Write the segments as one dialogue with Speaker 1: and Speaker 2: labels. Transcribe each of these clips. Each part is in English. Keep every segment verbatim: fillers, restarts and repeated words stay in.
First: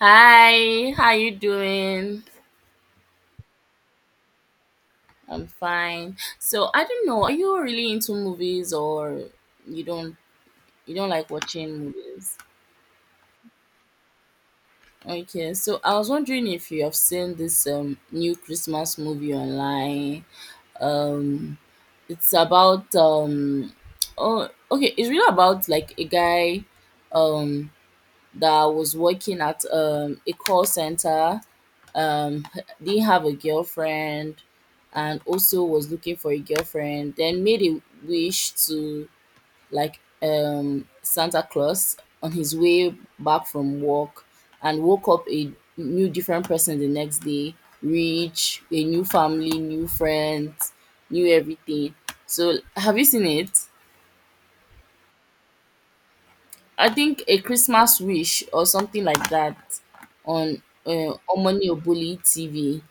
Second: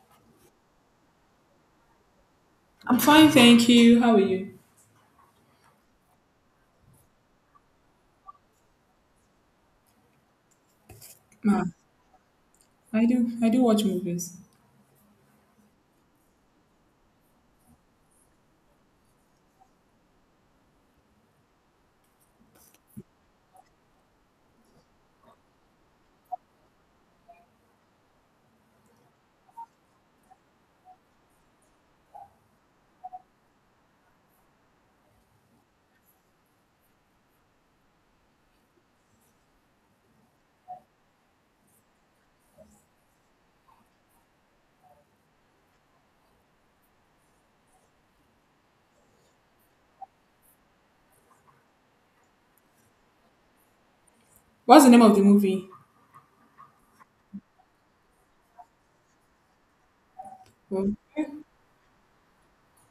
Speaker 1: Hi, how you doing?
Speaker 2: I'm fine, thank you. How are you?
Speaker 1: I'm fine. So I don't know, are you really into movies or you don't you don't like
Speaker 2: Ma,
Speaker 1: watching movies?
Speaker 2: I do. I do watch movies.
Speaker 1: Okay, so I was wondering if you have seen this um new Christmas movie online. Um it's about um oh okay, it's really about like a guy um that was working at um a call center, um didn't have a girlfriend, and also was looking for a girlfriend, then made a wish to like um Santa Claus on his way back from work, and woke up a new different person the next day. Rich, a new family, new friends, new everything. So have you seen it?
Speaker 2: What's the name of the movie?
Speaker 1: I think A Christmas Wish or something like that, on
Speaker 2: Well,
Speaker 1: uh, Omoni Oboli TV.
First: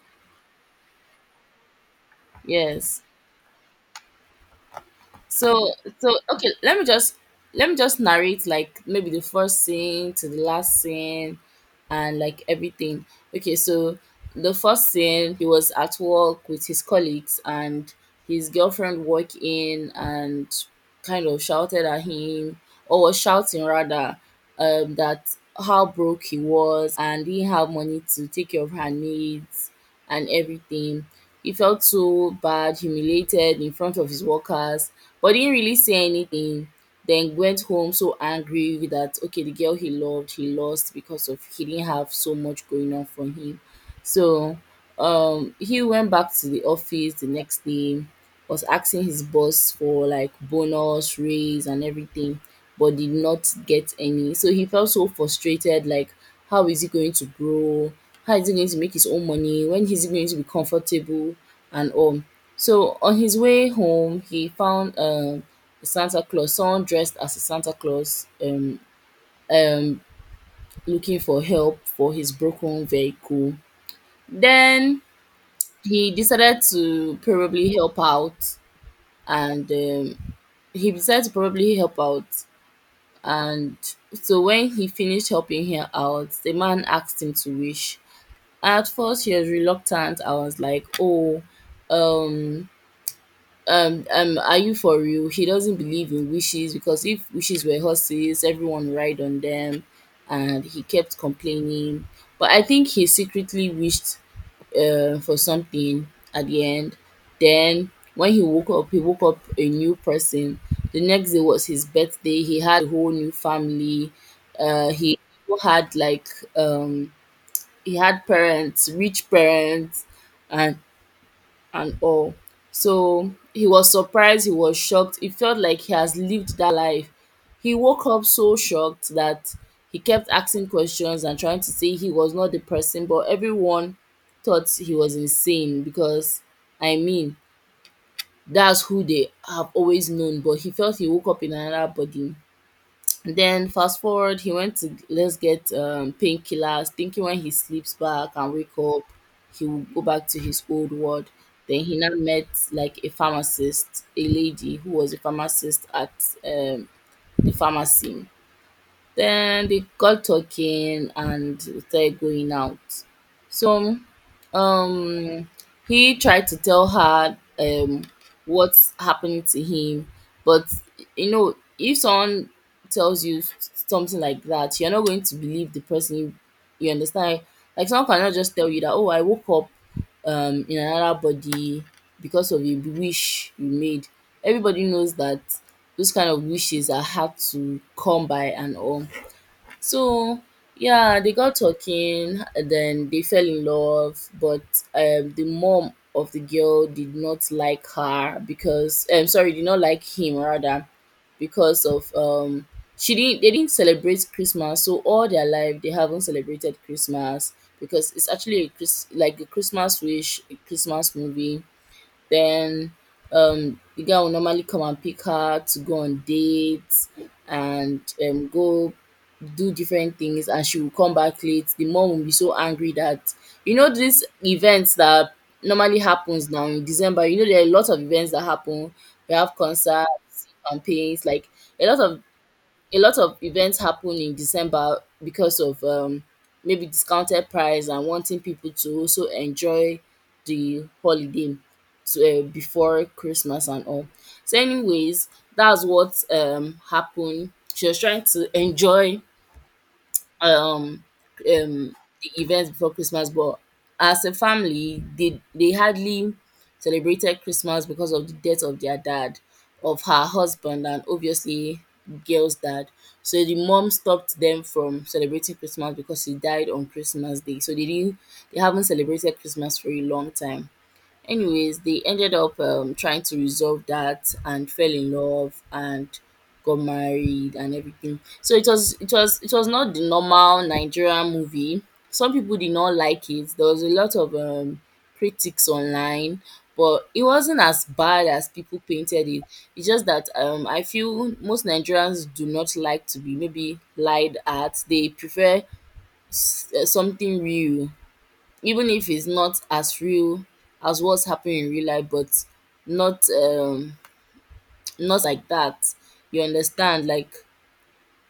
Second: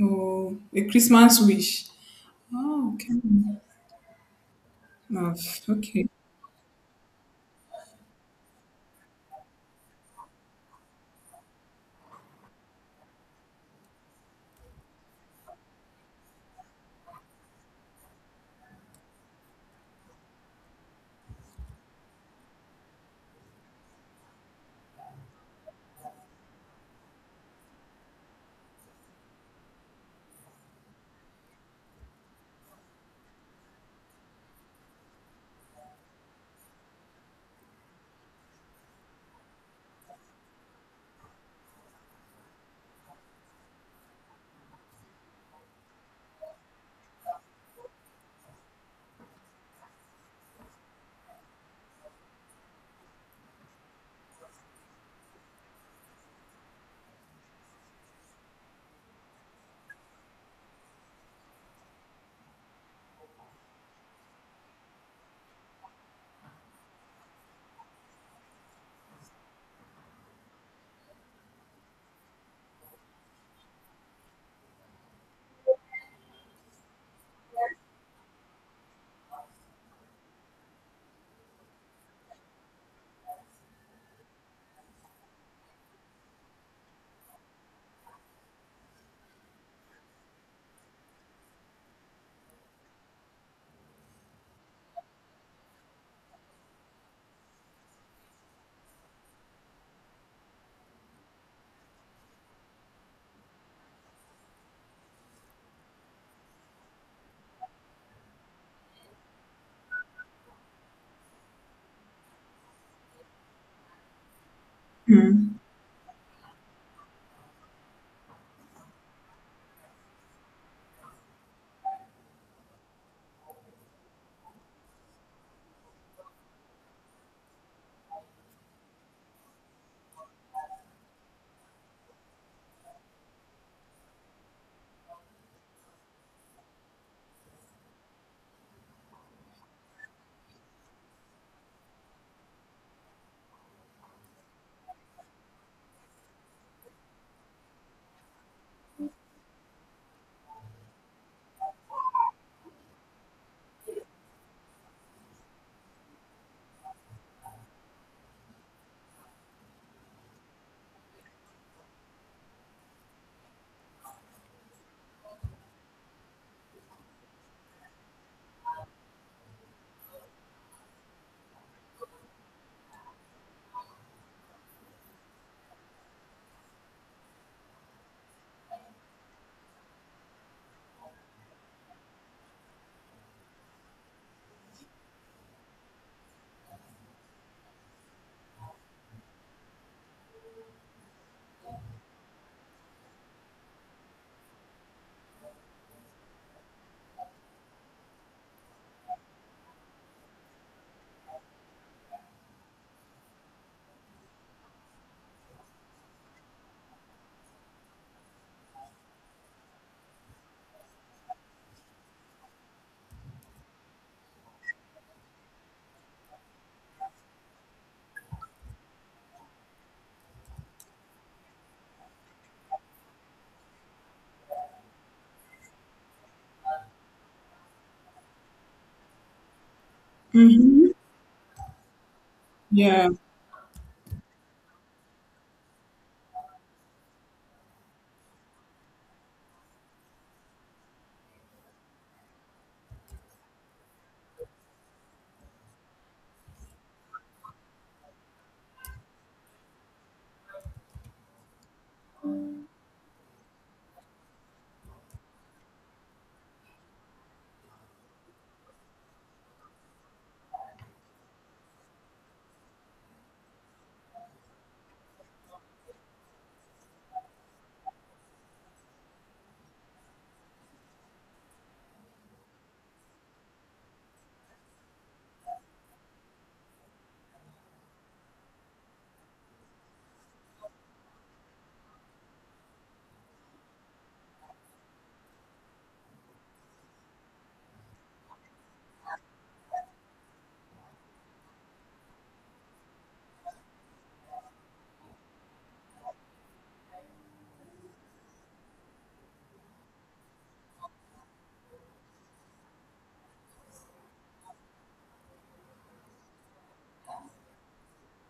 Speaker 2: oh, A Christmas Wish. Oh,
Speaker 1: Yes.
Speaker 2: okay. Oh,
Speaker 1: So
Speaker 2: okay.
Speaker 1: so okay, let me just let me just narrate like maybe the first scene to the last scene and like everything. Okay, so the first scene, he was at work with his colleagues, and his girlfriend walked in and kind of shouted at him, or was shouting rather, um that how broke he was and didn't have money to take care of her needs and everything. He felt so bad, humiliated in front of his workers, but didn't really say anything. Then went home so angry that okay, the girl he loved, he lost because of he didn't have so much going on for him. So um he went back to the office the next day, was asking his boss for like bonus, raise and everything, but did not get any. So he felt so frustrated, like how is he going to grow? How is he going to make his own money? When is he going to be comfortable and all? So on his way home, he found um, Santa Claus, someone dressed as a Santa Claus, um, um, looking for help for his broken vehicle. Then he decided to probably help out, and um, he decided to probably help out. And so when he finished helping her out, the man asked him to wish. At first, she was reluctant. I was like, "Oh, um, um um are you for real?" He doesn't believe in wishes, because if wishes were horses, everyone ride on them. And he kept complaining, but I think he secretly wished uh, for something at the end. Then when he woke up, he woke up a new person. The next day was his birthday. He had a whole new family. Uh he had like um he had parents, rich parents, and and all. So he was surprised, he was shocked. It felt like he has lived that life. He woke up so shocked that he kept asking questions and trying to say he was not the person, but everyone thought he was insane because, I mean, that's who they have always known. But he felt he woke up in another body. Then fast forward, he went to let's get um, painkillers, thinking when he sleeps back and wake up, he will go back to his old world. Then he now met like a pharmacist, a lady who was a pharmacist at um, the pharmacy. Then they got talking and started going out. So um he tried to tell her um what's happening to him, but you know, if someone tells you s- something like that, you're not going to believe the person, you, you understand. Like someone cannot just tell you that, oh, I woke up um in another body because of a wish you made. Everybody knows that those kind of wishes are hard to come by and all. So yeah, they got talking, and then they fell in love. But um, the mom of the girl did not like her because um, sorry, did not like him rather, because of um, she didn't they didn't celebrate Christmas. So all their life they haven't celebrated Christmas, because it's actually a Chris like a Christmas wish, a Christmas movie. Then um the guy will normally come and pick her to go on dates and um go do different things, and she will come back late. The mom will be so angry that you know these events that normally happens now in December, you know there are a lot of events that happen. We have concerts,
Speaker 2: Mm-hmm.
Speaker 1: campaigns, like a lot of a
Speaker 2: Yeah.
Speaker 1: lot of events happen in December because of um, maybe discounted price and wanting people to also enjoy the holiday to, uh, before Christmas and all. So, anyways, that's what um, happened. She was trying to enjoy um um the events before Christmas, but as a family, they they hardly celebrated Christmas because of the death of their dad, of her husband, and obviously girl's dad. So the mom stopped them from celebrating Christmas because he died on Christmas Day. So they didn't, they haven't celebrated Christmas for a long time. Anyways, they ended up um, trying to resolve that and fell in love and got married and everything. So it was it was it was not the normal Nigerian movie. Some people did not like it. There was a lot of um, critics online, but it wasn't as bad as people painted it. It's just that um, I feel most Nigerians do not like to be maybe lied at. They prefer s- uh, something real, even if it's not as real as what's happening in real life, but not um not like that. You understand? Like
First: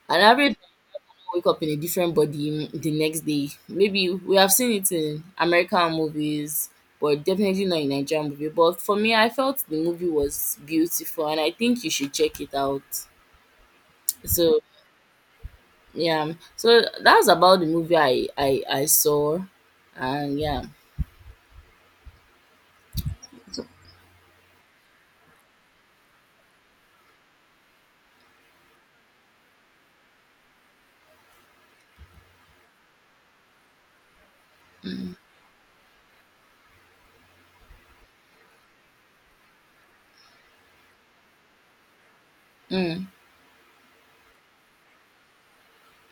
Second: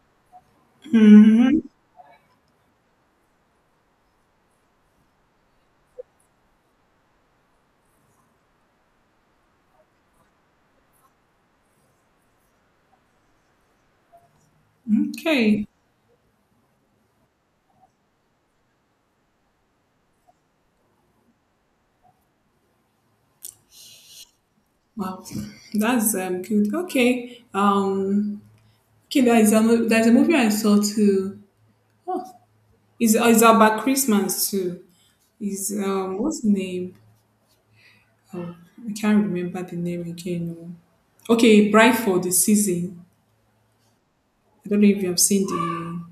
Speaker 1: an average man wake
Speaker 2: Mm-hmm.
Speaker 1: up in a different body the next day. Maybe we have seen it in American movies, but definitely not in Nigerian movie. But for me, I felt the movie was beautiful, and I think you should check it out. So
Speaker 2: Okay.
Speaker 1: yeah, so that's about the movie I I I saw, and yeah. So,
Speaker 2: Wow, that's um good. Okay. Um. Okay. There's a mo- there's a movie I saw too. Oh, is is about Christmas too. Is, um what's the name? Oh, I can't remember the name again. Oh. Okay, Bright for the Season.
Speaker 1: mm.
Speaker 2: I don't know if you have seen the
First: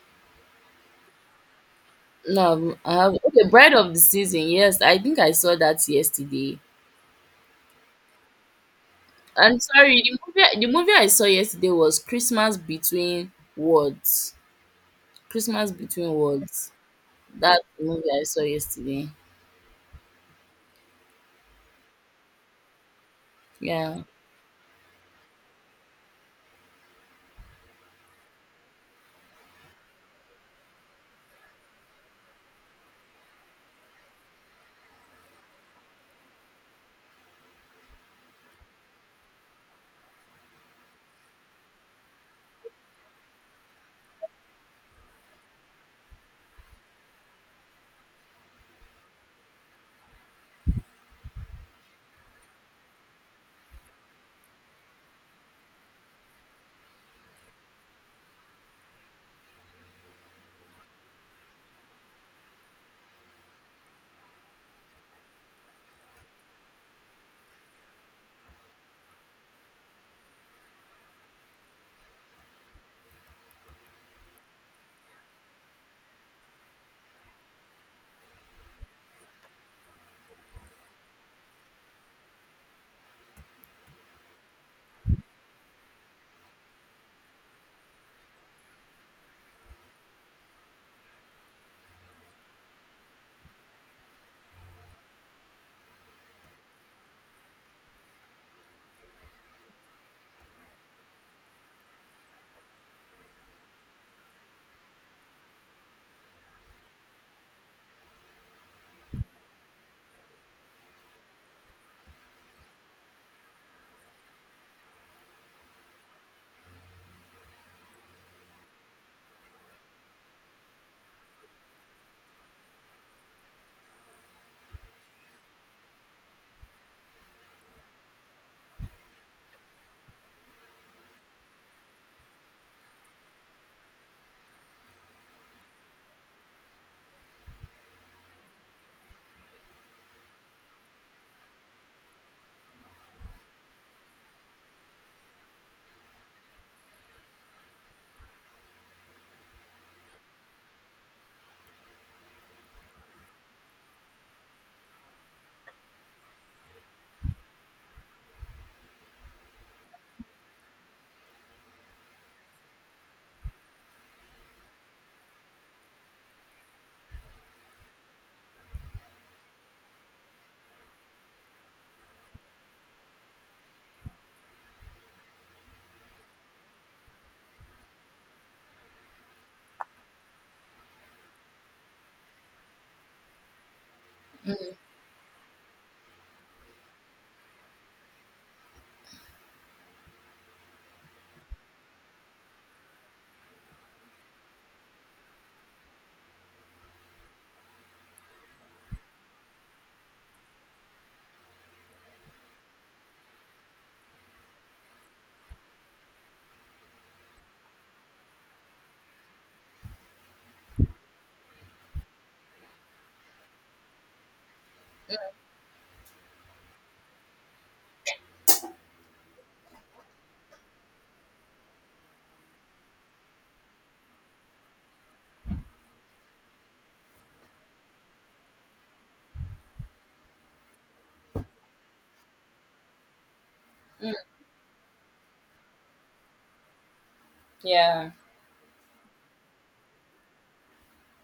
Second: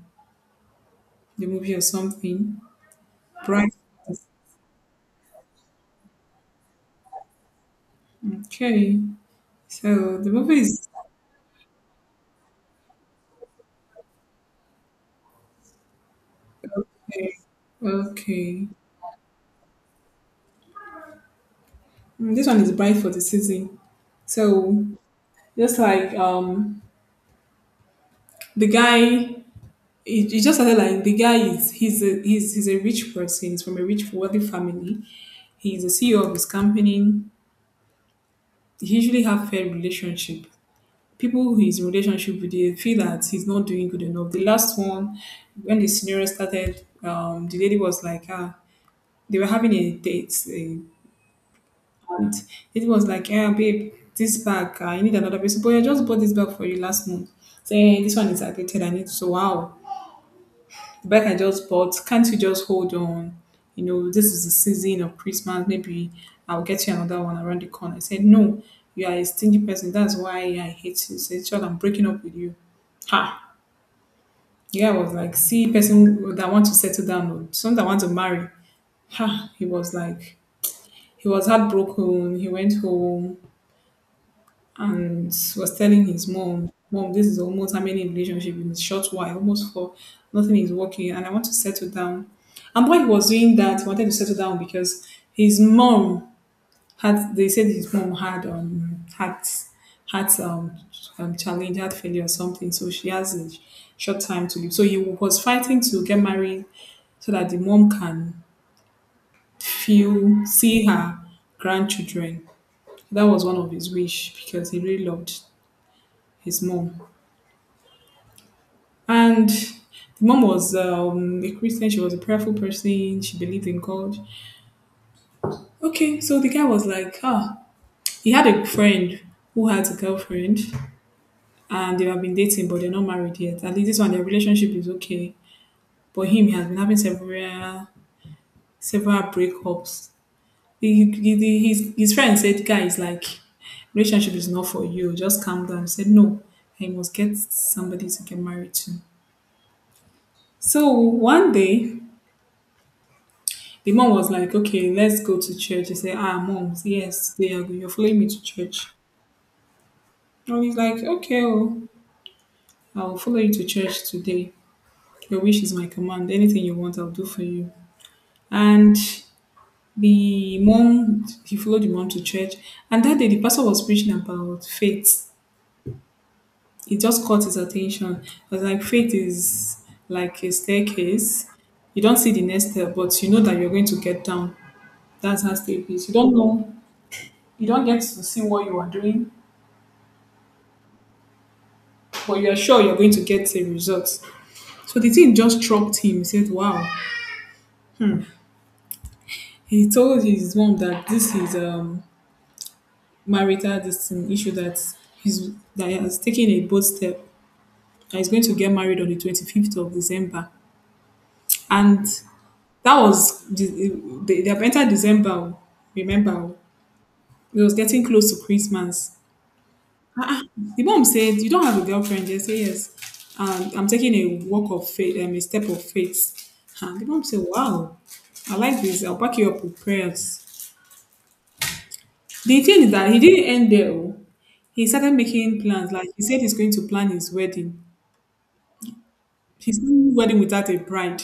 Speaker 2: the movie or something.
Speaker 1: No, I have okay, Bride
Speaker 2: Bright.
Speaker 1: of the Season. Yes, I think I saw that yesterday.
Speaker 2: Okay,
Speaker 1: I'm sorry,
Speaker 2: so
Speaker 1: the
Speaker 2: the movie
Speaker 1: movie the
Speaker 2: is
Speaker 1: movie I saw yesterday was Christmas Between Words. Christmas Between Words.
Speaker 2: okay.
Speaker 1: That's the movie I saw
Speaker 2: Okay,
Speaker 1: yesterday.
Speaker 2: Mm, this one is Bright for the Season.
Speaker 1: Yeah.
Speaker 2: So just like um the guy. It, it just started like the guy is he's a he's, he's a rich person. He's from a rich wealthy family. He's the C E O of his company. He usually have fair relationship, people who he's in relationship with, they feel that he's not doing good enough. The last one, when the scenario started, um, the lady was like, ah, they were having a date, eh, and it was like, yeah, babe, this bag, I need another person, but I just bought this bag for you last month. Say, "Hey, this one is outdated, I need so wow, the bag I just bought, can't you just hold on? You know, this is the season of Christmas. Maybe I'll get you another one around the corner." I said, "No, you are a stingy person. That's why I hate you." Said, child, I'm breaking up with you. Ha! Yeah, I was like, see, person that want to settle down, or someone that want to marry. Ha! He was like, he was heartbroken. He went home and was telling his mom, "Mom, this is almost how many relationship in a short while, almost four. Nothing is working, and I want to settle down." And why he was doing that, he wanted to settle down because his mom heart, they said his mom had um heart, heart um, um challenge, heart failure or something, so she has a short time to live, so he was fighting to get married so that the mom can feel, see her grandchildren. That was one of his wish because he really loved his mom. And the mom was, um, a Christian. She was a prayerful person, she believed in God. Okay, so the guy was like, ah, he had a friend who had a girlfriend, and they have been dating but they're not married yet. At least this one, their relationship is okay. But him, he has been having several several breakups. He, he, he- his, his friend said, "Guys, like, relationship is not for you. Just calm down." He said, "No, I must get somebody to get married to." So one day, the mom was like, "Okay, let's go to church." He said, "Ah, moms, yes, they are, you're following me to church." And he's like, "Okay, oh, I'll follow you to church today. Your wish is my command. Anything you want, I'll do for you." And the mom, he followed the mom to church, and that day the pastor was preaching about faith. It just caught his attention. I was like, faith is like a staircase. You don't see the next step, but you know that you're going to get down. That's how step is, you don't know, you don't get to see what you are doing, but you're sure you're going to get the results. So the thing just struck him. He said, wow. He told his mom that this is um marital, this thing, issue that he's that he has taken a bold step, and he's going to get married on the twenty-fifth of December. And that was, they, they have entered December, oh, remember, oh. It was getting close to Christmas. Ah, ah. The mom said, "You don't have a girlfriend?" I said, "Yes. And I'm taking a walk of faith, um, a step of faith." And the mom said, "Wow, I like this. I'll back you up with prayers." The thing is that he didn't end there.
Speaker 1: Mm,
Speaker 2: Oh. He started making plans. Like he said, he's going to plan his wedding.
Speaker 1: yeah.
Speaker 2: He's doing wedding without a bride.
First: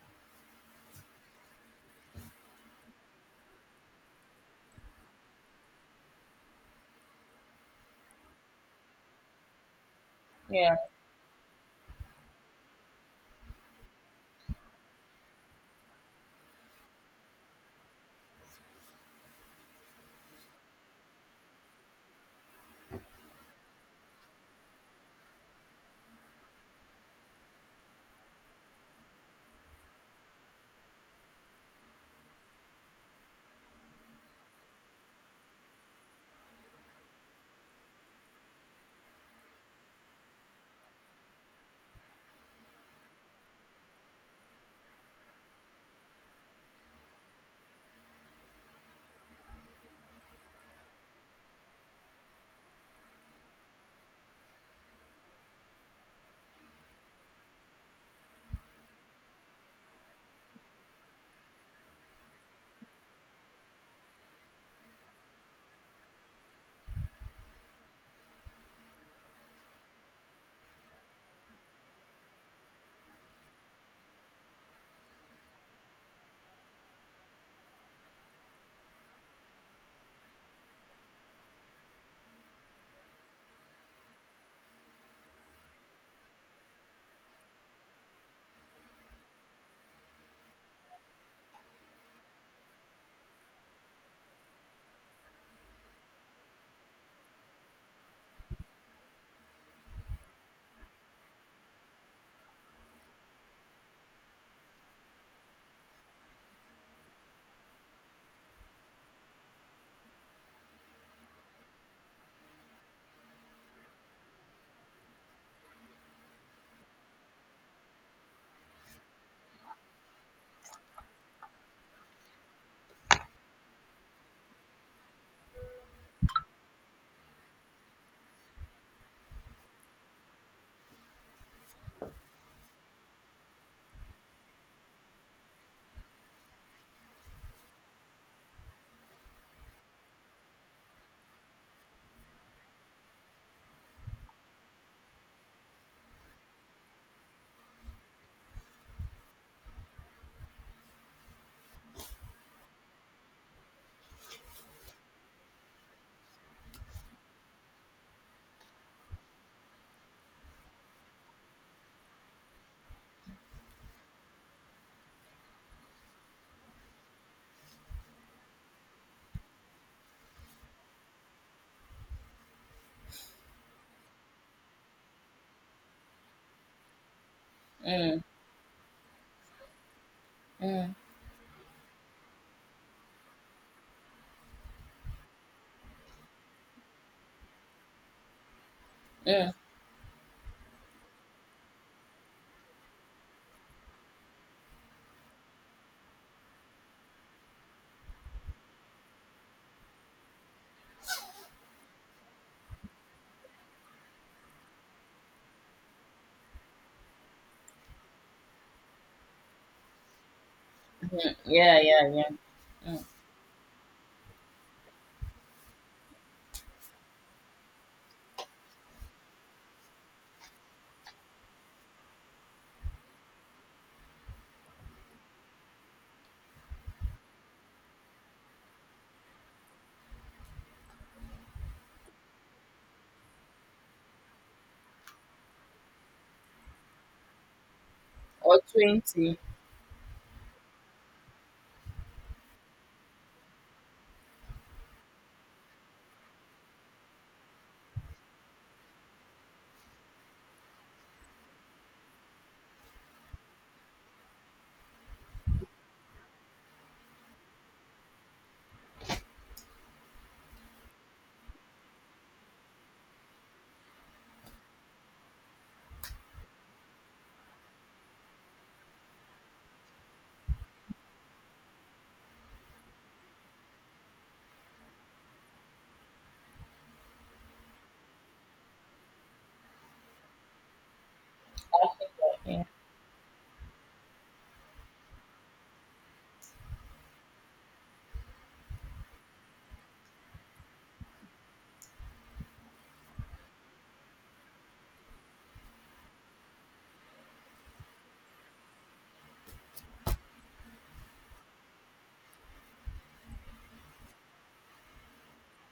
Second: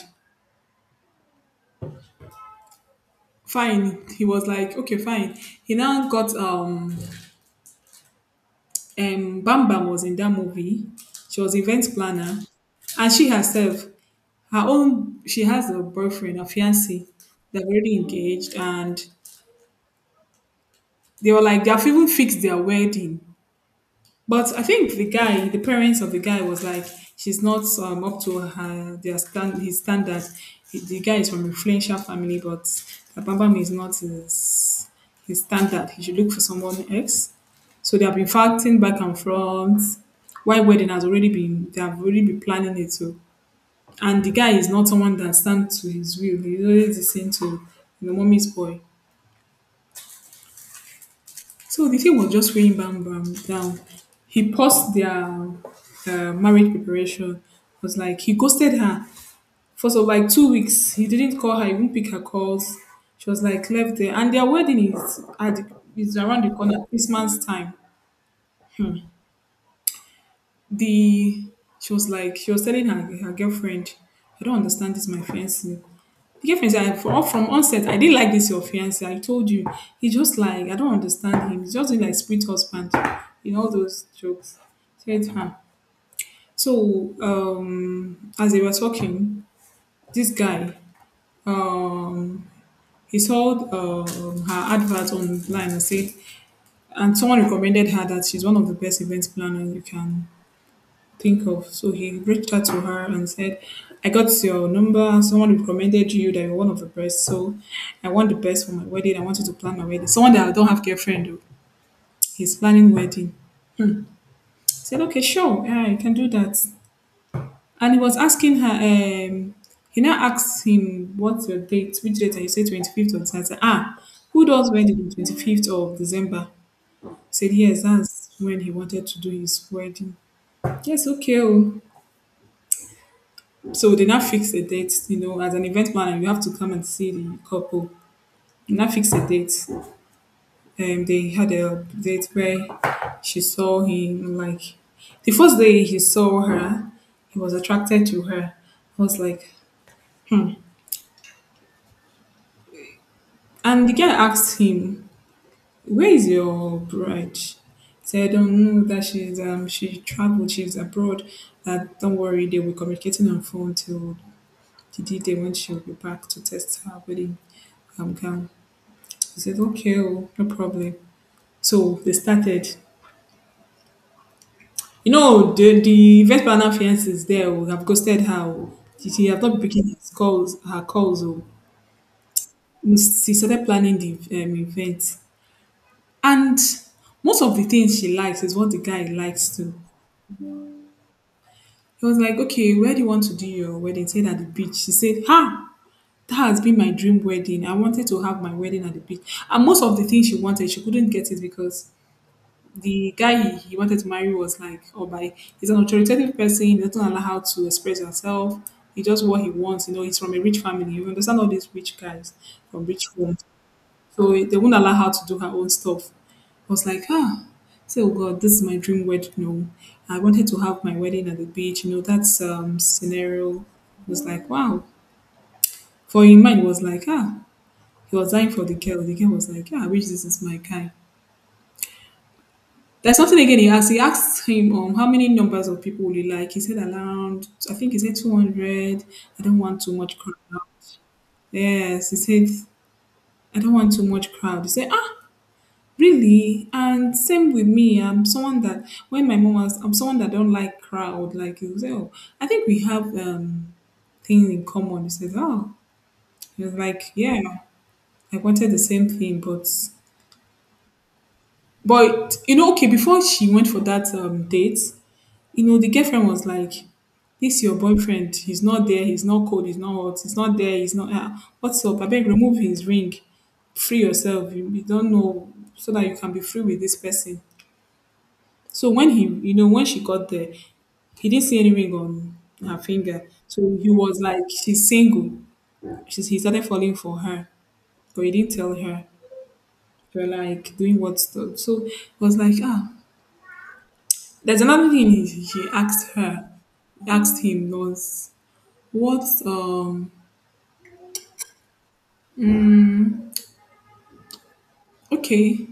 Speaker 2: Fine, he was like, okay, fine. He now got, um um Bam Bam was in that movie.
Speaker 1: Yeah.
Speaker 2: She was event planner, and she herself, her own she has a boyfriend, a fiance. They're already engaged, and they were like they've even fixed their wedding. But I think the guy, the parents of the guy was like, she's not, um, up to her their stand his standard. The the guy is from influential family, but the Abambam is not his, his standard. He should look for someone else. So they have been fighting back and forth. Why wedding has already been, they have already been planning it too. And the guy is not someone that stands to his will. He's always listening to you know mommy's boy. So the thing was just weighing Bam Bam down. He paused their uh, marriage preparation. Was like he ghosted her for so like two weeks. He didn't call her. He wouldn't pick her calls. She was like left there, and their wedding is at the, is around the corner. Christmas time. The She was like, she was telling her her girlfriend, "I don't understand this my fiancé." The girlfriend said, "I- for, from onset, I didn't like this your fiance. I told you. He just like, I don't understand him. He's just doing like split husband. You know, all those jokes." Said, huh. So, um, as they were talking, this guy, um, he saw, um, her advert online and said, and someone recommended her that she's one of the best event planners you can think of. So he reached out to her and said, "I got your number. Someone recommended you that you're one of the best. So I want the best for my wedding. I want you to plan my wedding." Someone that I don't have girlfriend though. He's planning wedding. I said, "Okay, sure. Yeah, you can do that." And he was asking her, um, he now asked him, "What's your date? Which date?" And he said, "twenty-fifth of December." Ah, who does wedding on twenty-fifth of December? Said, yes, that's when he wanted to do his wedding. Yes, okay. Oh. So they now fix a date, you know, as an event planner, you have to come and see the couple. They now fix a date. Um, they had a date where she saw him, like, the first day he saw her, he was attracted to her. I was like, and the guy asked him, "Where is your bride?" He said, "Don't know that she's, um, she traveled, she's abroad. That don't worry, they will communicating on phone till the D day when she'll be back to test her wedding, um, gown." She said, "Okay, oh, no problem." So they started. You know, the, the first partner fiance is there. We have ghosted her. Oh. She, she has not been picking his calls, her calls. Oh. She started planning the um, event. And most of the things she likes is what the guy likes too. He was like, "Okay, where do you want to do your wedding?" He said, "At the beach." She said, "Ha, that has been my dream wedding. I wanted to have my wedding at the beach." And most of the things she wanted, she couldn't get it because the guy, he, he wanted to marry was like, oh, by, he's an authoritative person. He doesn't allow her to express herself. He just what he wants. You know, he's from a rich family. You
Speaker 1: Mm,
Speaker 2: understand all these
Speaker 1: yeah,
Speaker 2: rich
Speaker 1: yeah, yeah.
Speaker 2: guys from
Speaker 1: Mm.
Speaker 2: rich homes, so they won't allow her to do her own stuff. I was like, ah, so God, this is my dream wedding. No, I wanted to have my wedding at the beach. You know, that's um scenario. It was like, wow. For in mind, it was like, ah, he was dying for the girl. The girl was like, yeah, I wish this is my kind. There's something again he asked. He asked him, um how many numbers of people would you like? He said around, I think he said two
Speaker 1: Or
Speaker 2: hundred.
Speaker 1: twenty.
Speaker 2: I don't want too much crowd. Yes, he said, I don't want too much crowd. He said, "Ah, really? And same with me. I'm someone that when my mom was I'm someone that don't like crowd." Like he said, "Oh, I think we have um things in common." He said, oh. He was like, yeah, I wanted the same thing. but but you know, okay, before she went for that um date, you know, the girlfriend was like, "This your boyfriend, he's not there, he's not cold, he's not hot, he's not there, he's not, ah, what's up?" I beg, remove his ring, free yourself, you, you don't know, so that you can be free with this person. So when he, you know, when she got there, he didn't see any ring on
Speaker 1: Yeah.
Speaker 2: her finger. So he was like, she's single. She's, he started falling for her, but he didn't tell her. They were like doing what stuff. So it was like, ah, there's another thing he, he asked her, asked him once. What's um okay?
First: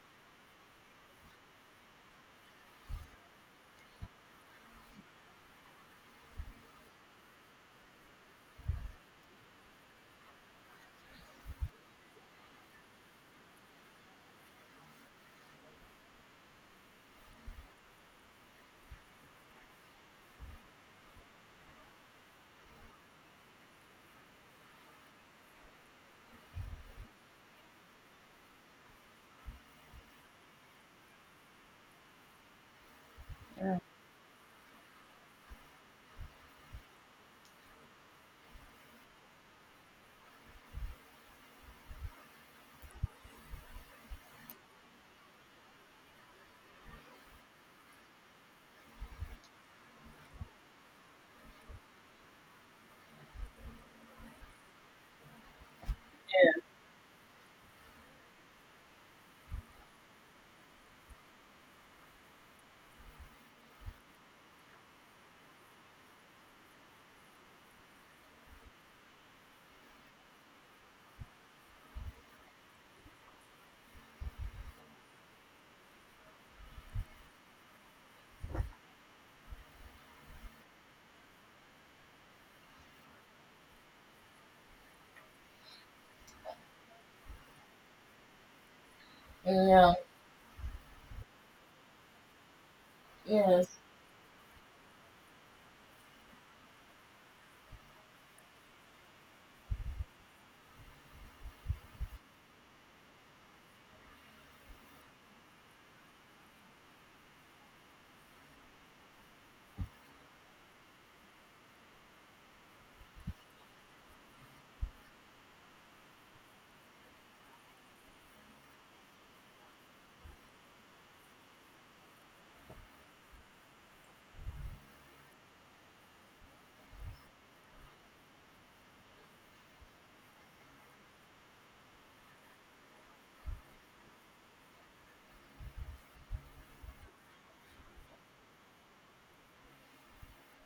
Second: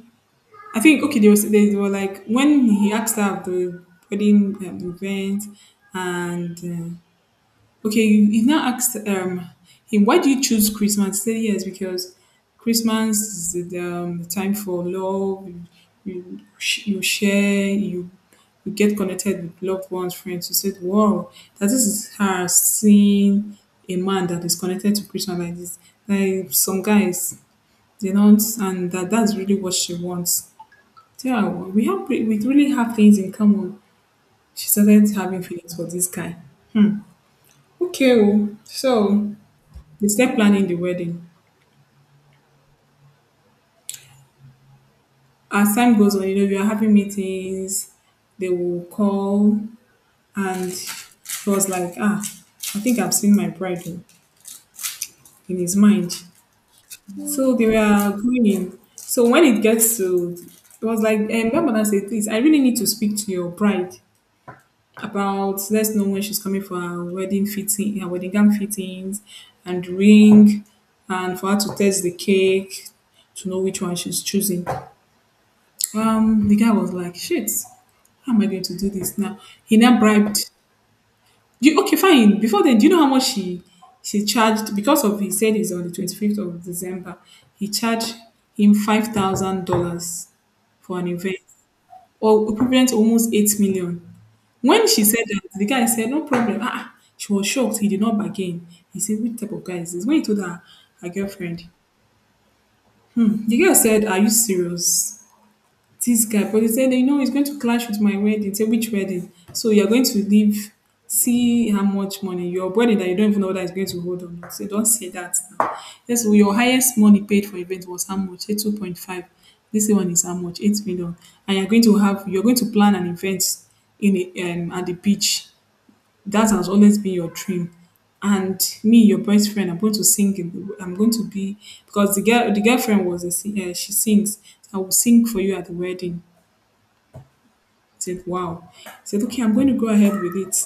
Speaker 2: I think okay. There was they were like when he asked her of the wedding um, event, and uh, okay, he now asked um him, why do you choose Christmas? He said yes, because Christmas is the, um, the time for love. You you, sh- you share you. You get connected with loved ones, friends. You said, "Wow, that this is her seeing a man that is connected to Christian like this." Like some guys, you know, and that that's really what she wants. So yeah, we have we really have things in common. She started having feelings for this guy. Hmm. Okay, oh, so they start planning the wedding. As time goes on, you know, we are having meetings. They will call, and he was like, ah, I think I've seen my bride oh, in his mind. So they were going. So when it gets to, it was like, and my mother said, please, I really need to speak to your bride about let's know when she's coming for her wedding fitting, her wedding gown fittings, and ring, and for her to test the cake to know which one she's choosing. Um, the guy was like, "Shit, how am I going to do this now?" He now bribed. You, okay, fine. Before then, do you know how much she she charged? Because of he said he's on the twenty fifth of December. He charged him five thousand
Speaker 1: Mm, yeah.
Speaker 2: dollars for an event, or equivalent to almost eight
Speaker 1: Yes.
Speaker 2: million. When she said that, the guy said, no problem. Ah, ah." she was shocked. He did not bargain. He said, which type of guy is this? When he told her, her girlfriend, hmm, the girl said, are you serious? This guy, but he said, you know, it's going to clash with my wedding. Say, which wedding? So you're going to leave, see how much money your wedding that you don't even know whether it's going to hold or not. So don't say that now. Yes, well, your highest money paid for event was how much? Say two point five. This one is how much? eight million. And you're going to have, you're going to plan an event in a, um, at the beach. That has always been your dream. And me, your best friend, I'm going to sing. In I'm going to be, because the girl, the girlfriend was a singer. She sings. I will sing for you at the wedding. Said, wow. He said, okay, I'm going to go ahead with it.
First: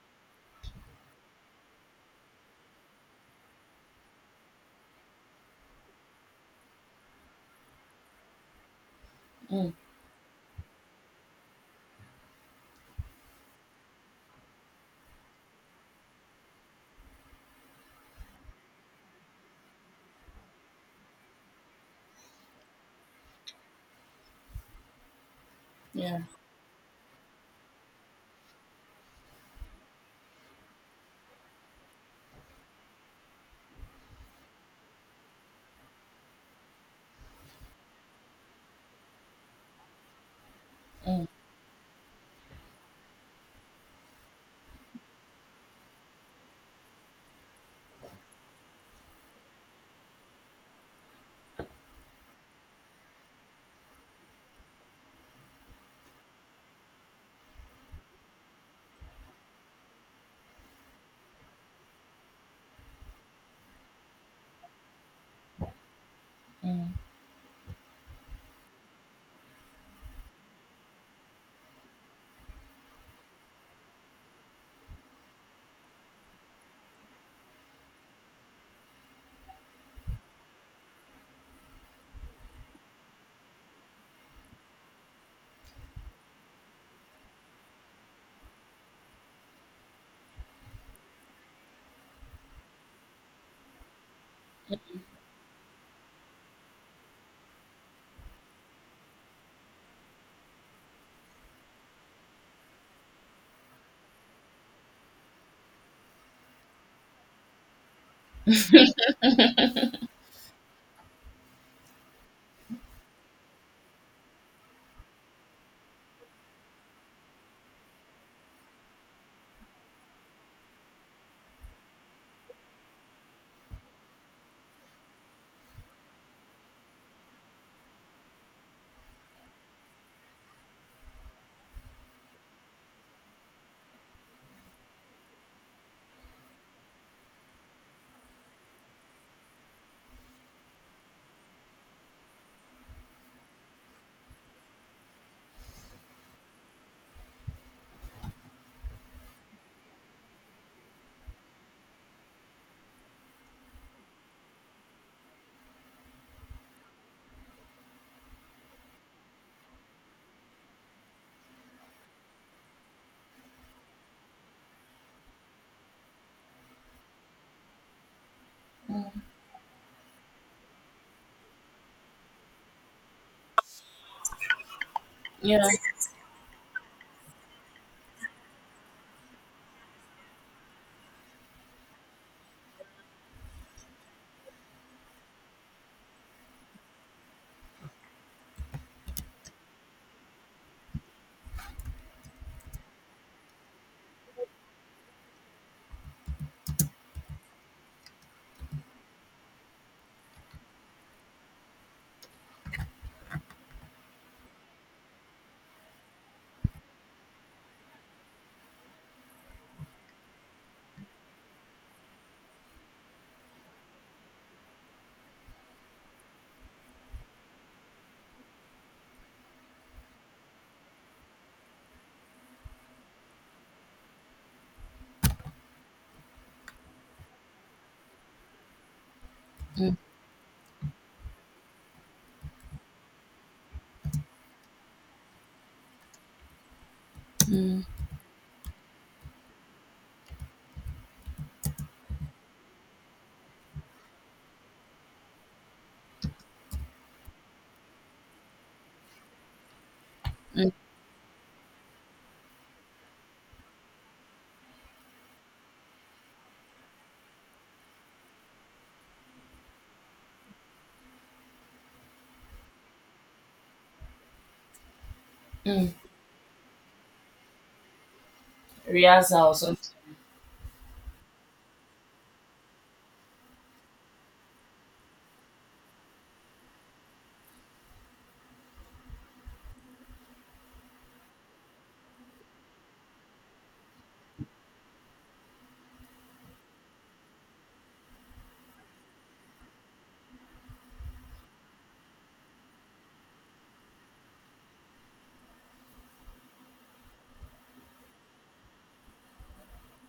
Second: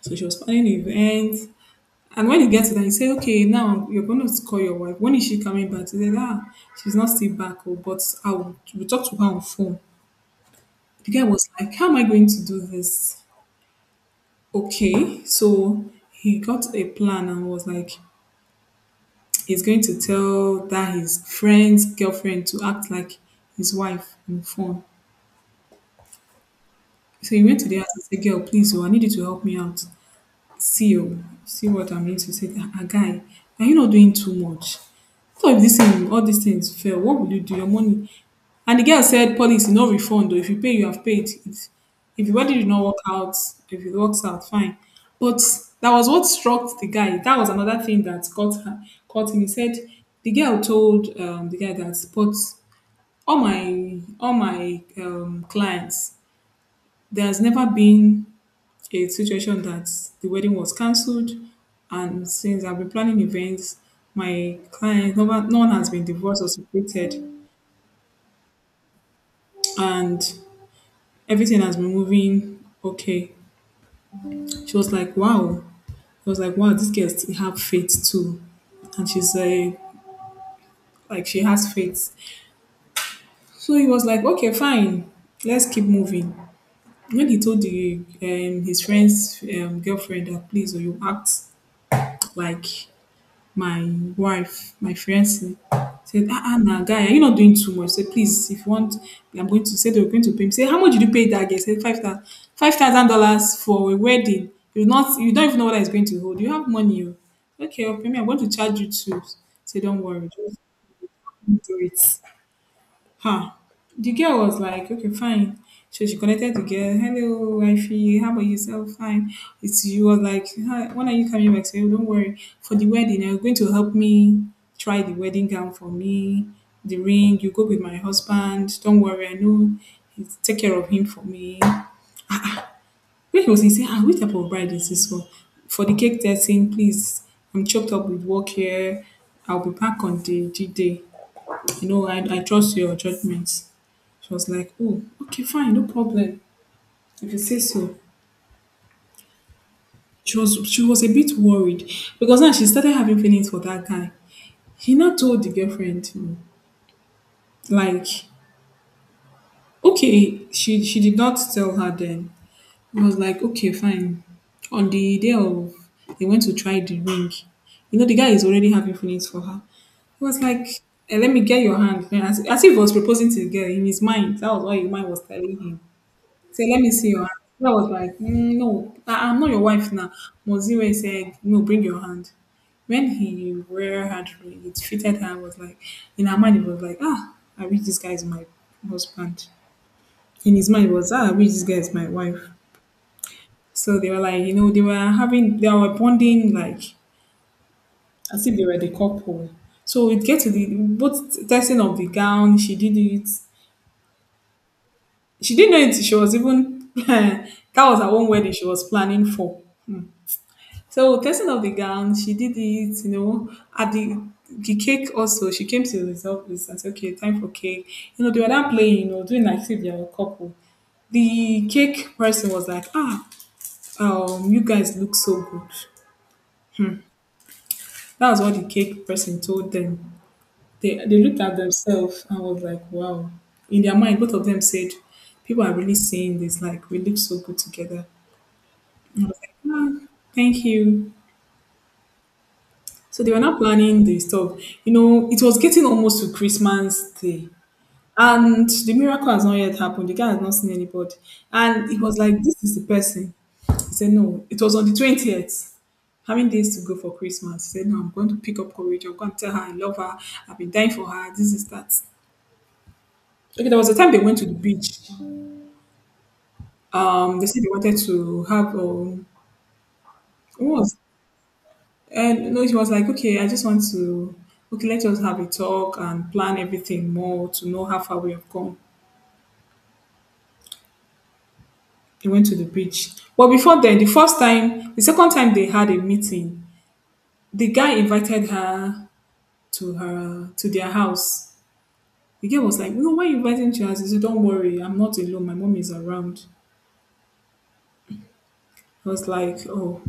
Speaker 2: So she was planning an event. And when he gets to that, he said, okay, now you're going to call your wife. When is she coming back? He said, ah, she's not still back, oh, but I will we'll talk to her on
Speaker 1: Mm,
Speaker 2: phone. The guy was like, how am I going to do this? Okay. So he got a plan and was like, he's going to tell that his friend's girlfriend to act like his wife on phone.
Speaker 1: yeah.
Speaker 2: So he went to the house and said, girl, please, oh, I need you to help me out. See oh, see what I'm going to say. Ah ah, guy, are you not doing too much? So if this thing, all these things fail? What will you do? Your money. And the girl said, policy no refund. Though. If you pay, you have
Speaker 1: Mm,
Speaker 2: paid. If, if the wedding did not work out, if it works out, fine. But that was what struck the guy. That was another thing that caught her, caught him. He said, the girl told um, the guy that, but all my all my um, clients, there has never been a situation that the wedding was cancelled, and since I've been planning events, my client no one, no one has been divorced or
Speaker 1: mm.
Speaker 2: separated, and everything has been moving okay. She was like, wow. I was like, wow, this girl still have faith too. And she's like like she has faith. So he was like, okay, fine, let's keep moving. When he told the um, his friend's um, girlfriend that please or you act like my wife, my fiance, said, ah, ah, nah, guy, are you not doing too much? Say, please, if you want, I'm going to say they were going to pay me. Say, how much did you pay that guy? Say, five thousand, five thousand dollars for a wedding. You not, you don't even know what it's going to hold. You have money, oh. Okay? I'll pay me. I'm going to charge you too. Say, don't worry, just do it. Huh. The girl was like, okay, fine. So she connected to girl. Hello, wifey. How about yourself? Fine. It's you was like, "Hi, when are you coming back? So don't worry. For the wedding, you're going to help me try the wedding gown for me, the ring. You go with my husband. Don't worry. I know. He's take care of him for me. Which was he saying, ah, which type of bride is this for? For the cake testing, please. I'm choked up with work here. I'll be back on the G day. You know, I, I trust your judgment. She was like, "Oh, okay, fine, no problem. If you say so." She was she was a bit worried because now she started having feelings for that guy. He now told the girlfriend, mm, like, okay, she she did not tell her then. He was like, okay, fine. On the day of they went to try the ring, you know, the guy is already having feelings for her. He was like, eh, let me get your hand. Then As, as if he was proposing to the girl in his mind. That was what his mind was telling
Speaker 1: Yeah.
Speaker 2: him. Say, "Let me see your hand." I was like, "Mm, no, I- I'm not your wife now. Moziwe said, no, bring your hand. When he rear hand, really, it fitted her, I was like, in her mind, it was like, ah, I wish this guy is my husband. In his mind, it was, ah, I wish this guy is my wife. So they were like, you know, they were having, they were bonding like as if they were the couple. So it get to the both testing of the gown. She did it. She didn't know it. She was even that was her own wedding she was planning for. Hmm. So testing of the gown, she did it, you know, at the the cake also, she came to the result and said, okay, time for cake. You know, they were not playing, you know, doing like if they were a couple. The cake person was like, ah, um, you guys look so good. That was what the cake person told them. They, they looked at themselves and was like, wow. In their mind, both of them said, people are really saying this, like, we look so good
Speaker 1: Mm,
Speaker 2: together. And I was like, ah, thank you. So they were now planning the stuff. You know, it was getting almost to Christmas Day. And the miracle has not yet happened. The guy has not
Speaker 1: mm,
Speaker 2: seen anybody. And it was like, this is the person. He said, no, it was on the twentieth. Having days to go for Christmas. He said, no, I'm going to pick up courage. I'm going to tell her I love her. I've been dying for her. This is that. Okay, there was a time they went to the beach.
Speaker 1: mm.
Speaker 2: Um, they said they wanted to have, um,
Speaker 1: Riaza or something.
Speaker 2: what was. And no, it was like, okay, I just want to, okay, let us have a talk and plan everything more to know how far we have come. They went to the beach. But before then, the first time, the second time they had a meeting, the guy invited her to her, to their house. The girl was like, no, why you inviting me to your house? He said, don't worry, I'm not alone. My mom is around. I was like, oh.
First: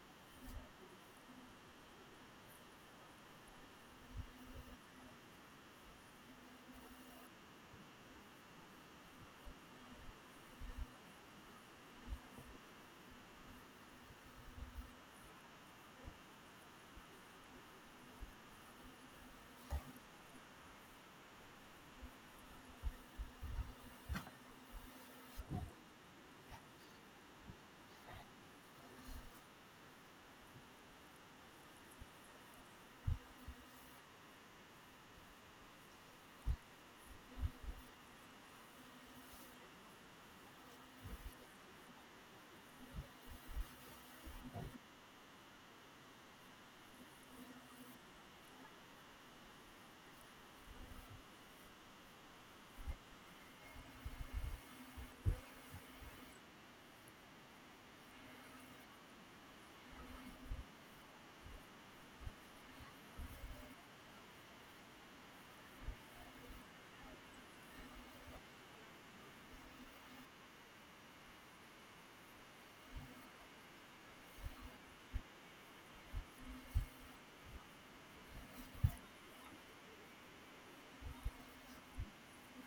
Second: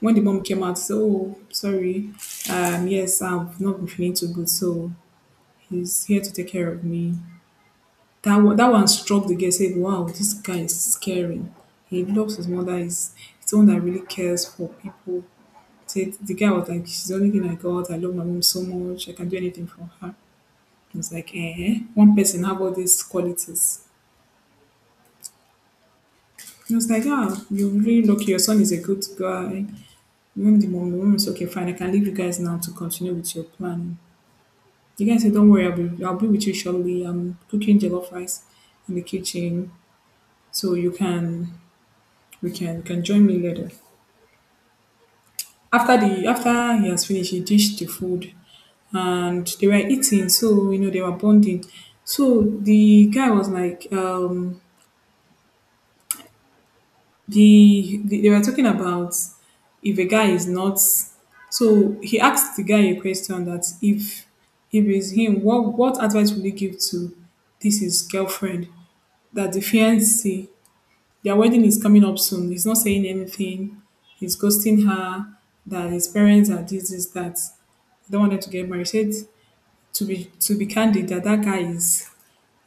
Speaker 2: When the mom came out, she said, oh, sorry. Um, yes, I've not been feeling too good. So he's here to take care of me. That one, that one struck the girl. Said, "Wow, this guy is caring. He loves his mother. He's, he's the one that really cares for people." Said the guy was like, "She's the only thing I got. I love my mom so much. I can do anything for her." He was like, "Eh, one person have all these qualities." He was like, "Ah, you're really lucky. Your son is a good guy." Even the mom, the mom is okay. Fine, I can leave you guys now to continue with your plan. The guy said, "Don't worry, I'll be, I'll be with you shortly. I'm cooking jollof rice in the kitchen, so you can We can you can join me later." After the after he has finished, he dished the food, and they were eating. So you know they were bonding. So the guy was like, um, the, the they were talking about if a guy is not. So he asked the guy a question that if if it's him, what what advice would he give to this his girlfriend, that the fiance, their wedding is coming up soon. He's not saying anything. He's ghosting her. That his parents are this, this, that. They don't want them to get married. He said, to be to be candid, that that guy is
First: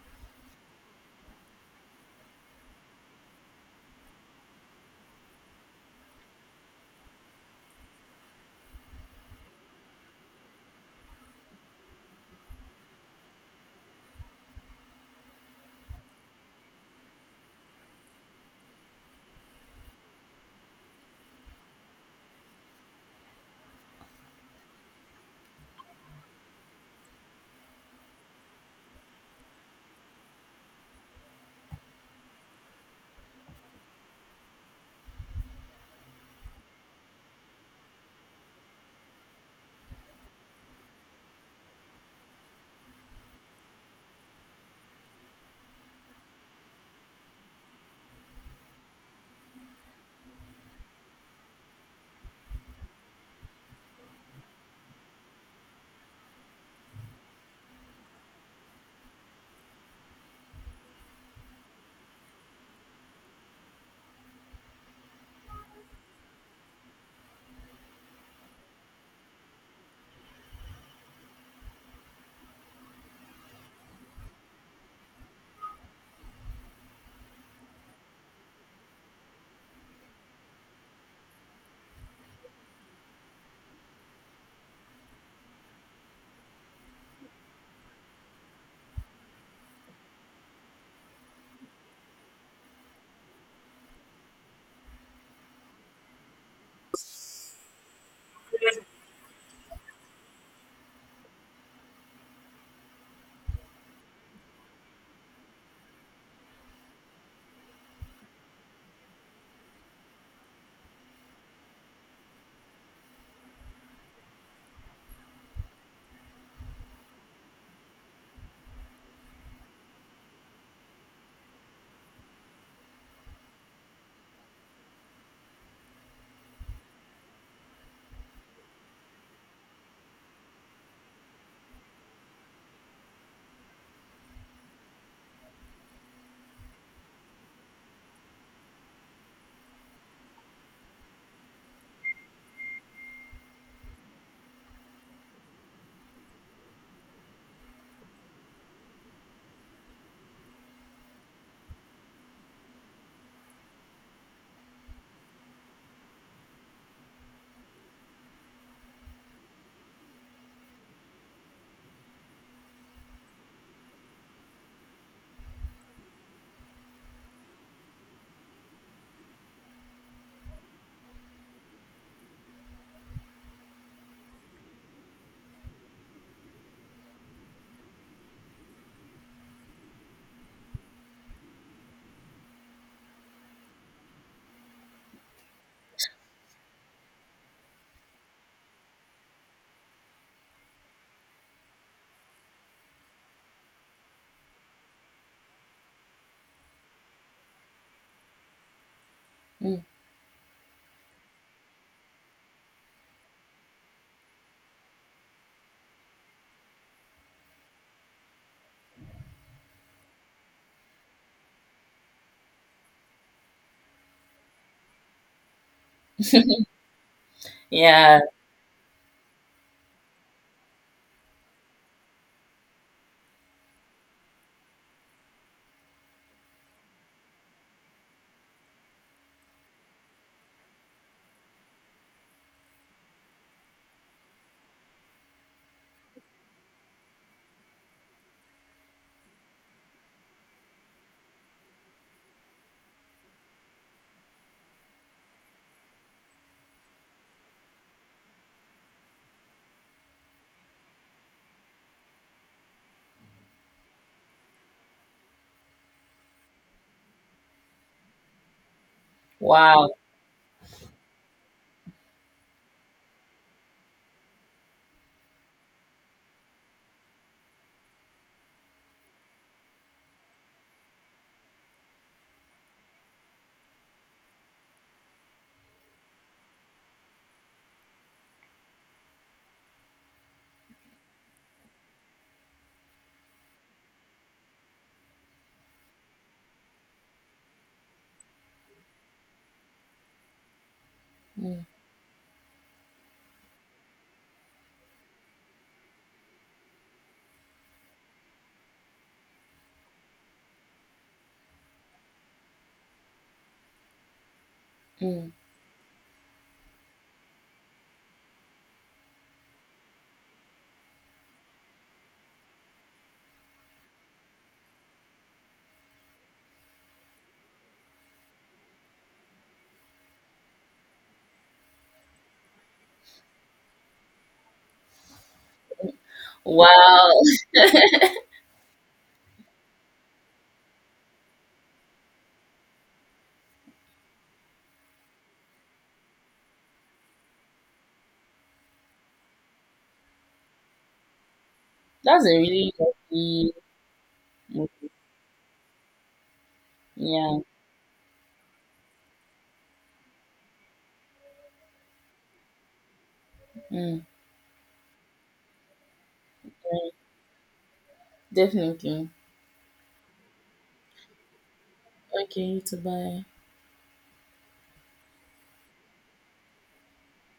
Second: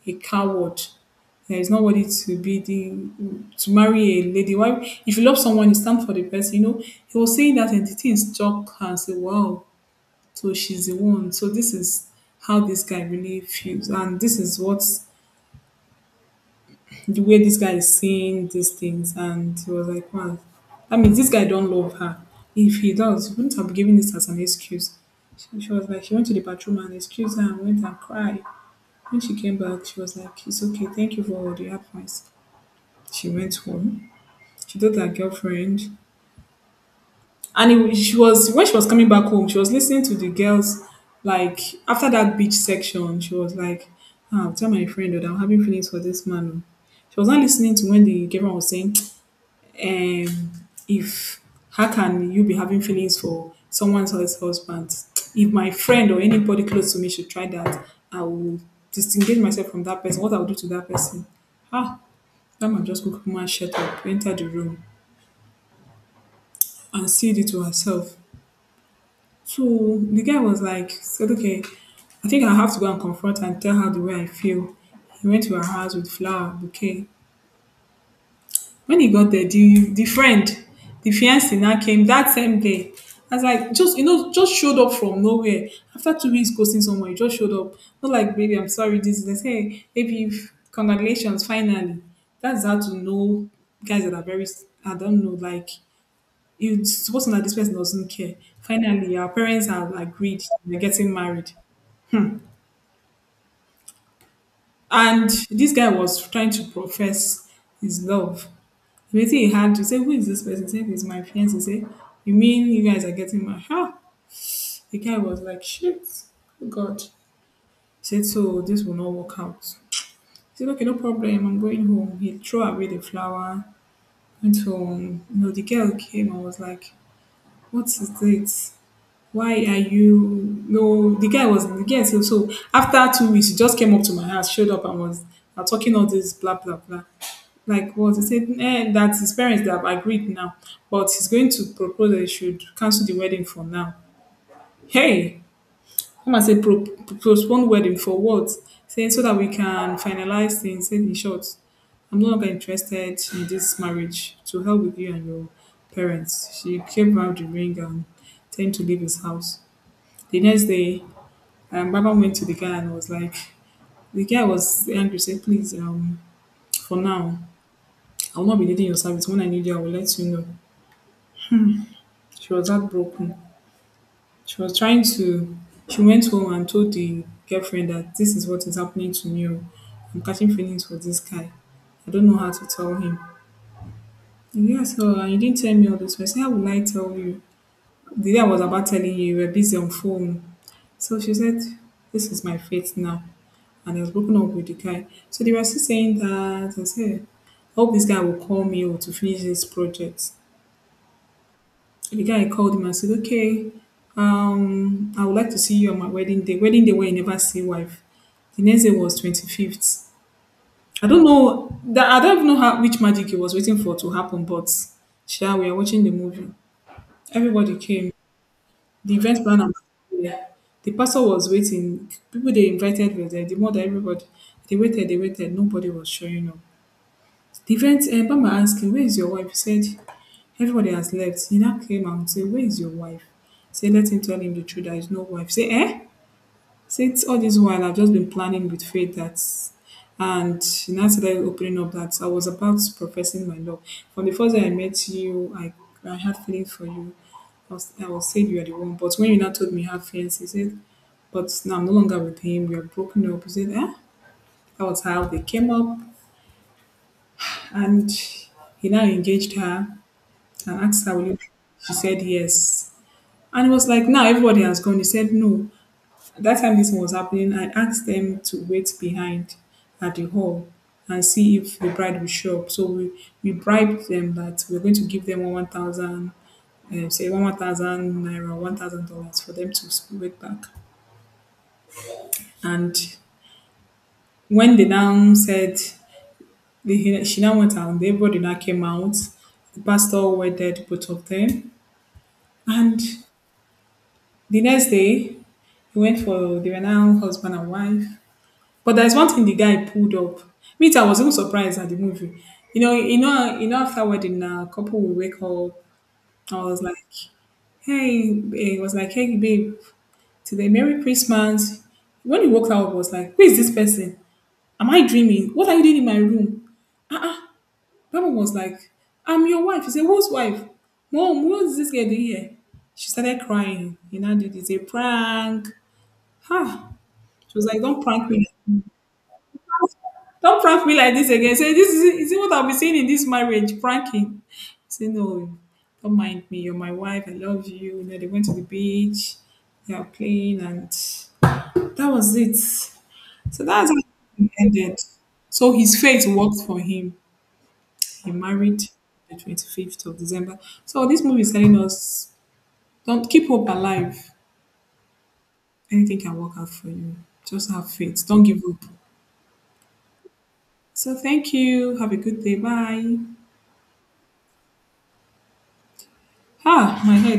Speaker 2: a coward. That he's not worthy to be the to marry a lady. Why? If you love someone, you stand for the person. You know. He was saying that, and the thing struck her, and said, "Wow, so she's the one." So this is how this guy really feels, and this is what, the way this guy is saying these things, and he was like, wow, that means this guy don't love her. If he does, he wouldn't have given this as an excuse. She, she was like, she went to the bathroom and excused her and went and cried. When she came back, she was like, it's okay, thank you for all the advice. She went home, she told her girlfriend, and it, she was, when she was coming back home, she was listening to the girls like, after that beach section she was like, "Ah, I'll tell my friend that I'm having feelings for this man oh." She was not listening to when the girlfriend was saying, um, if, how can you be having feelings for someone else's husband? If my friend or anybody close to me should try that, I will disengage myself from that person. What I will do to that person? Ah, that man just go come and shut up, enter the room, and said it to herself. So the guy was like, said, okay, I think I have to go and confront her and tell her the way I feel. He went to her house with flower bouquet. When he got there, the the friend, the fiance, now came that same day. I was like, just you know, just showed up from nowhere. After two weeks ghosting someone, you just showed up. Not like, baby, I'm sorry, this is this. Hey, baby, f- congratulations, finally. That's how to know guys that are very, I don't know, like you, it's supposed to know that this person doesn't care. Finally, our parents have agreed they're getting married. And this guy was trying to profess his love. Wetin he had to say, who is this person? He said, it's my fiance. He say, you mean you guys are getting married? Ah, the guy was like, shit, oh God. He said, so this will not work out. He said, okay, no problem. I'm going home. He threw away the flower, went home. You know, the girl came and was like, what is this? Why are you, no, the guy was the guy so so after two weeks he just came up to my house, showed up and was uh, talking all this blah blah blah, like, what he said, eh, that his parents they have agreed now, but he's going to propose that he should cancel the wedding for now. Hey, come and say pro- pro- postpone wedding for what, saying so that we can finalize things, saying in short, I'm no longer interested in this marriage, to hell with you and your parents. She came out the ring and tend to leave his house. The next day, um, Baba went to the guy and was like, the guy was angry, said, please, um, for now, I will not be needing your service. When I need you, I will let you know. She was heartbroken. She was trying to, she went home and told the girlfriend that this is what is happening to me, oh. I'm catching feelings for this guy. I don't know how to tell him. And yes, so and you didn't tell me all this. I said, how will I tell you? The day I was about telling you, you were busy on phone. So she said, this is my fate now. And has broken up with the guy. So they were still saying that. I said, I hope this guy will call me or to finish this
Speaker 1: Mm.
Speaker 2: project. And the guy called him and said, okay, um, I would like to see you on my wedding day. Wedding day where you never see wife. The next day was twenty-fifth. I don't know that, I don't even know how, which magic he was waiting for to happen, but sure, we are watching the movie. Everybody came.
Speaker 1: Yeah.
Speaker 2: The event planner, yeah. The pastor was waiting. People they invited were there. The mother, everybody. They waited, they waited. Nobody was showing up. The event, uh, Bama asked him, where is your wife? He said, everybody has left. He now came out and said, where is your wife? Say, let him tell him the truth. There is no wife. Say, eh? Since all this while, I've just been planning with faith that, and she now started opening up that I was about professing my love. From the first day I met you, I, I had feelings for you. I was, I was said you are the one, but when you now told me you have feelings, you said, but now I'm no longer with him. We are broken up. You said, eh? That was how they came up, and he now engaged her
Speaker 1: Wow.
Speaker 2: and asked her, will you? She said yes, and it was like now everybody has gone. He said no, that time this was happening, I asked them to wait behind at the hall and see if the bride would show up. So we, we bribed them that we're going to give them one thousand, uh, say one thousand naira, one thousand dollars for them to s- wait back. And when they now said they, she now went out, everybody now came out. The pastor wedded both of
Speaker 1: Mm,
Speaker 2: them, and the next day they went for, they were now husband and wife. But there's one thing the guy pulled up. Me too, I was even surprised at the movie. You know, you know, you know. After wedding, a couple will
Speaker 1: mm.
Speaker 2: wake up. I was like, "Hey, eh," it was like, "Hey, babe, today, Merry Christmas." When he woke up, I was like, "Who is this person? Am I dreaming? What are you doing in my room?" That one was like, "I'm your wife." He said, "Whose wife? Mom, what is this girl doing here?" She started crying. You know, did, it's a prank. Ha!
Speaker 1: Wow,
Speaker 2: She was like, "Don't prank me. Don't prank me like this again. Say this is is it what I'll be seeing in this marriage, pranking." Say no, don't mind me. You're my wife. I love you. You know, they went to the beach, they are playing, and that
Speaker 1: that's a
Speaker 2: was it.
Speaker 1: really
Speaker 2: So
Speaker 1: lovely
Speaker 2: that's how it
Speaker 1: move.
Speaker 2: ended. So his fate worked for him.
Speaker 1: Yeah,
Speaker 2: He married the twenty-fifth of December. So this movie is telling us, don't keep hope
Speaker 1: mm,
Speaker 2: alive. Anything can work out for you. Just have faith. Don't give up.
Speaker 1: definitely.
Speaker 2: So thank you. Have a
Speaker 1: Okay,
Speaker 2: good day.
Speaker 1: you to
Speaker 2: Bye.
Speaker 1: buy.
Speaker 2: Ah, my head.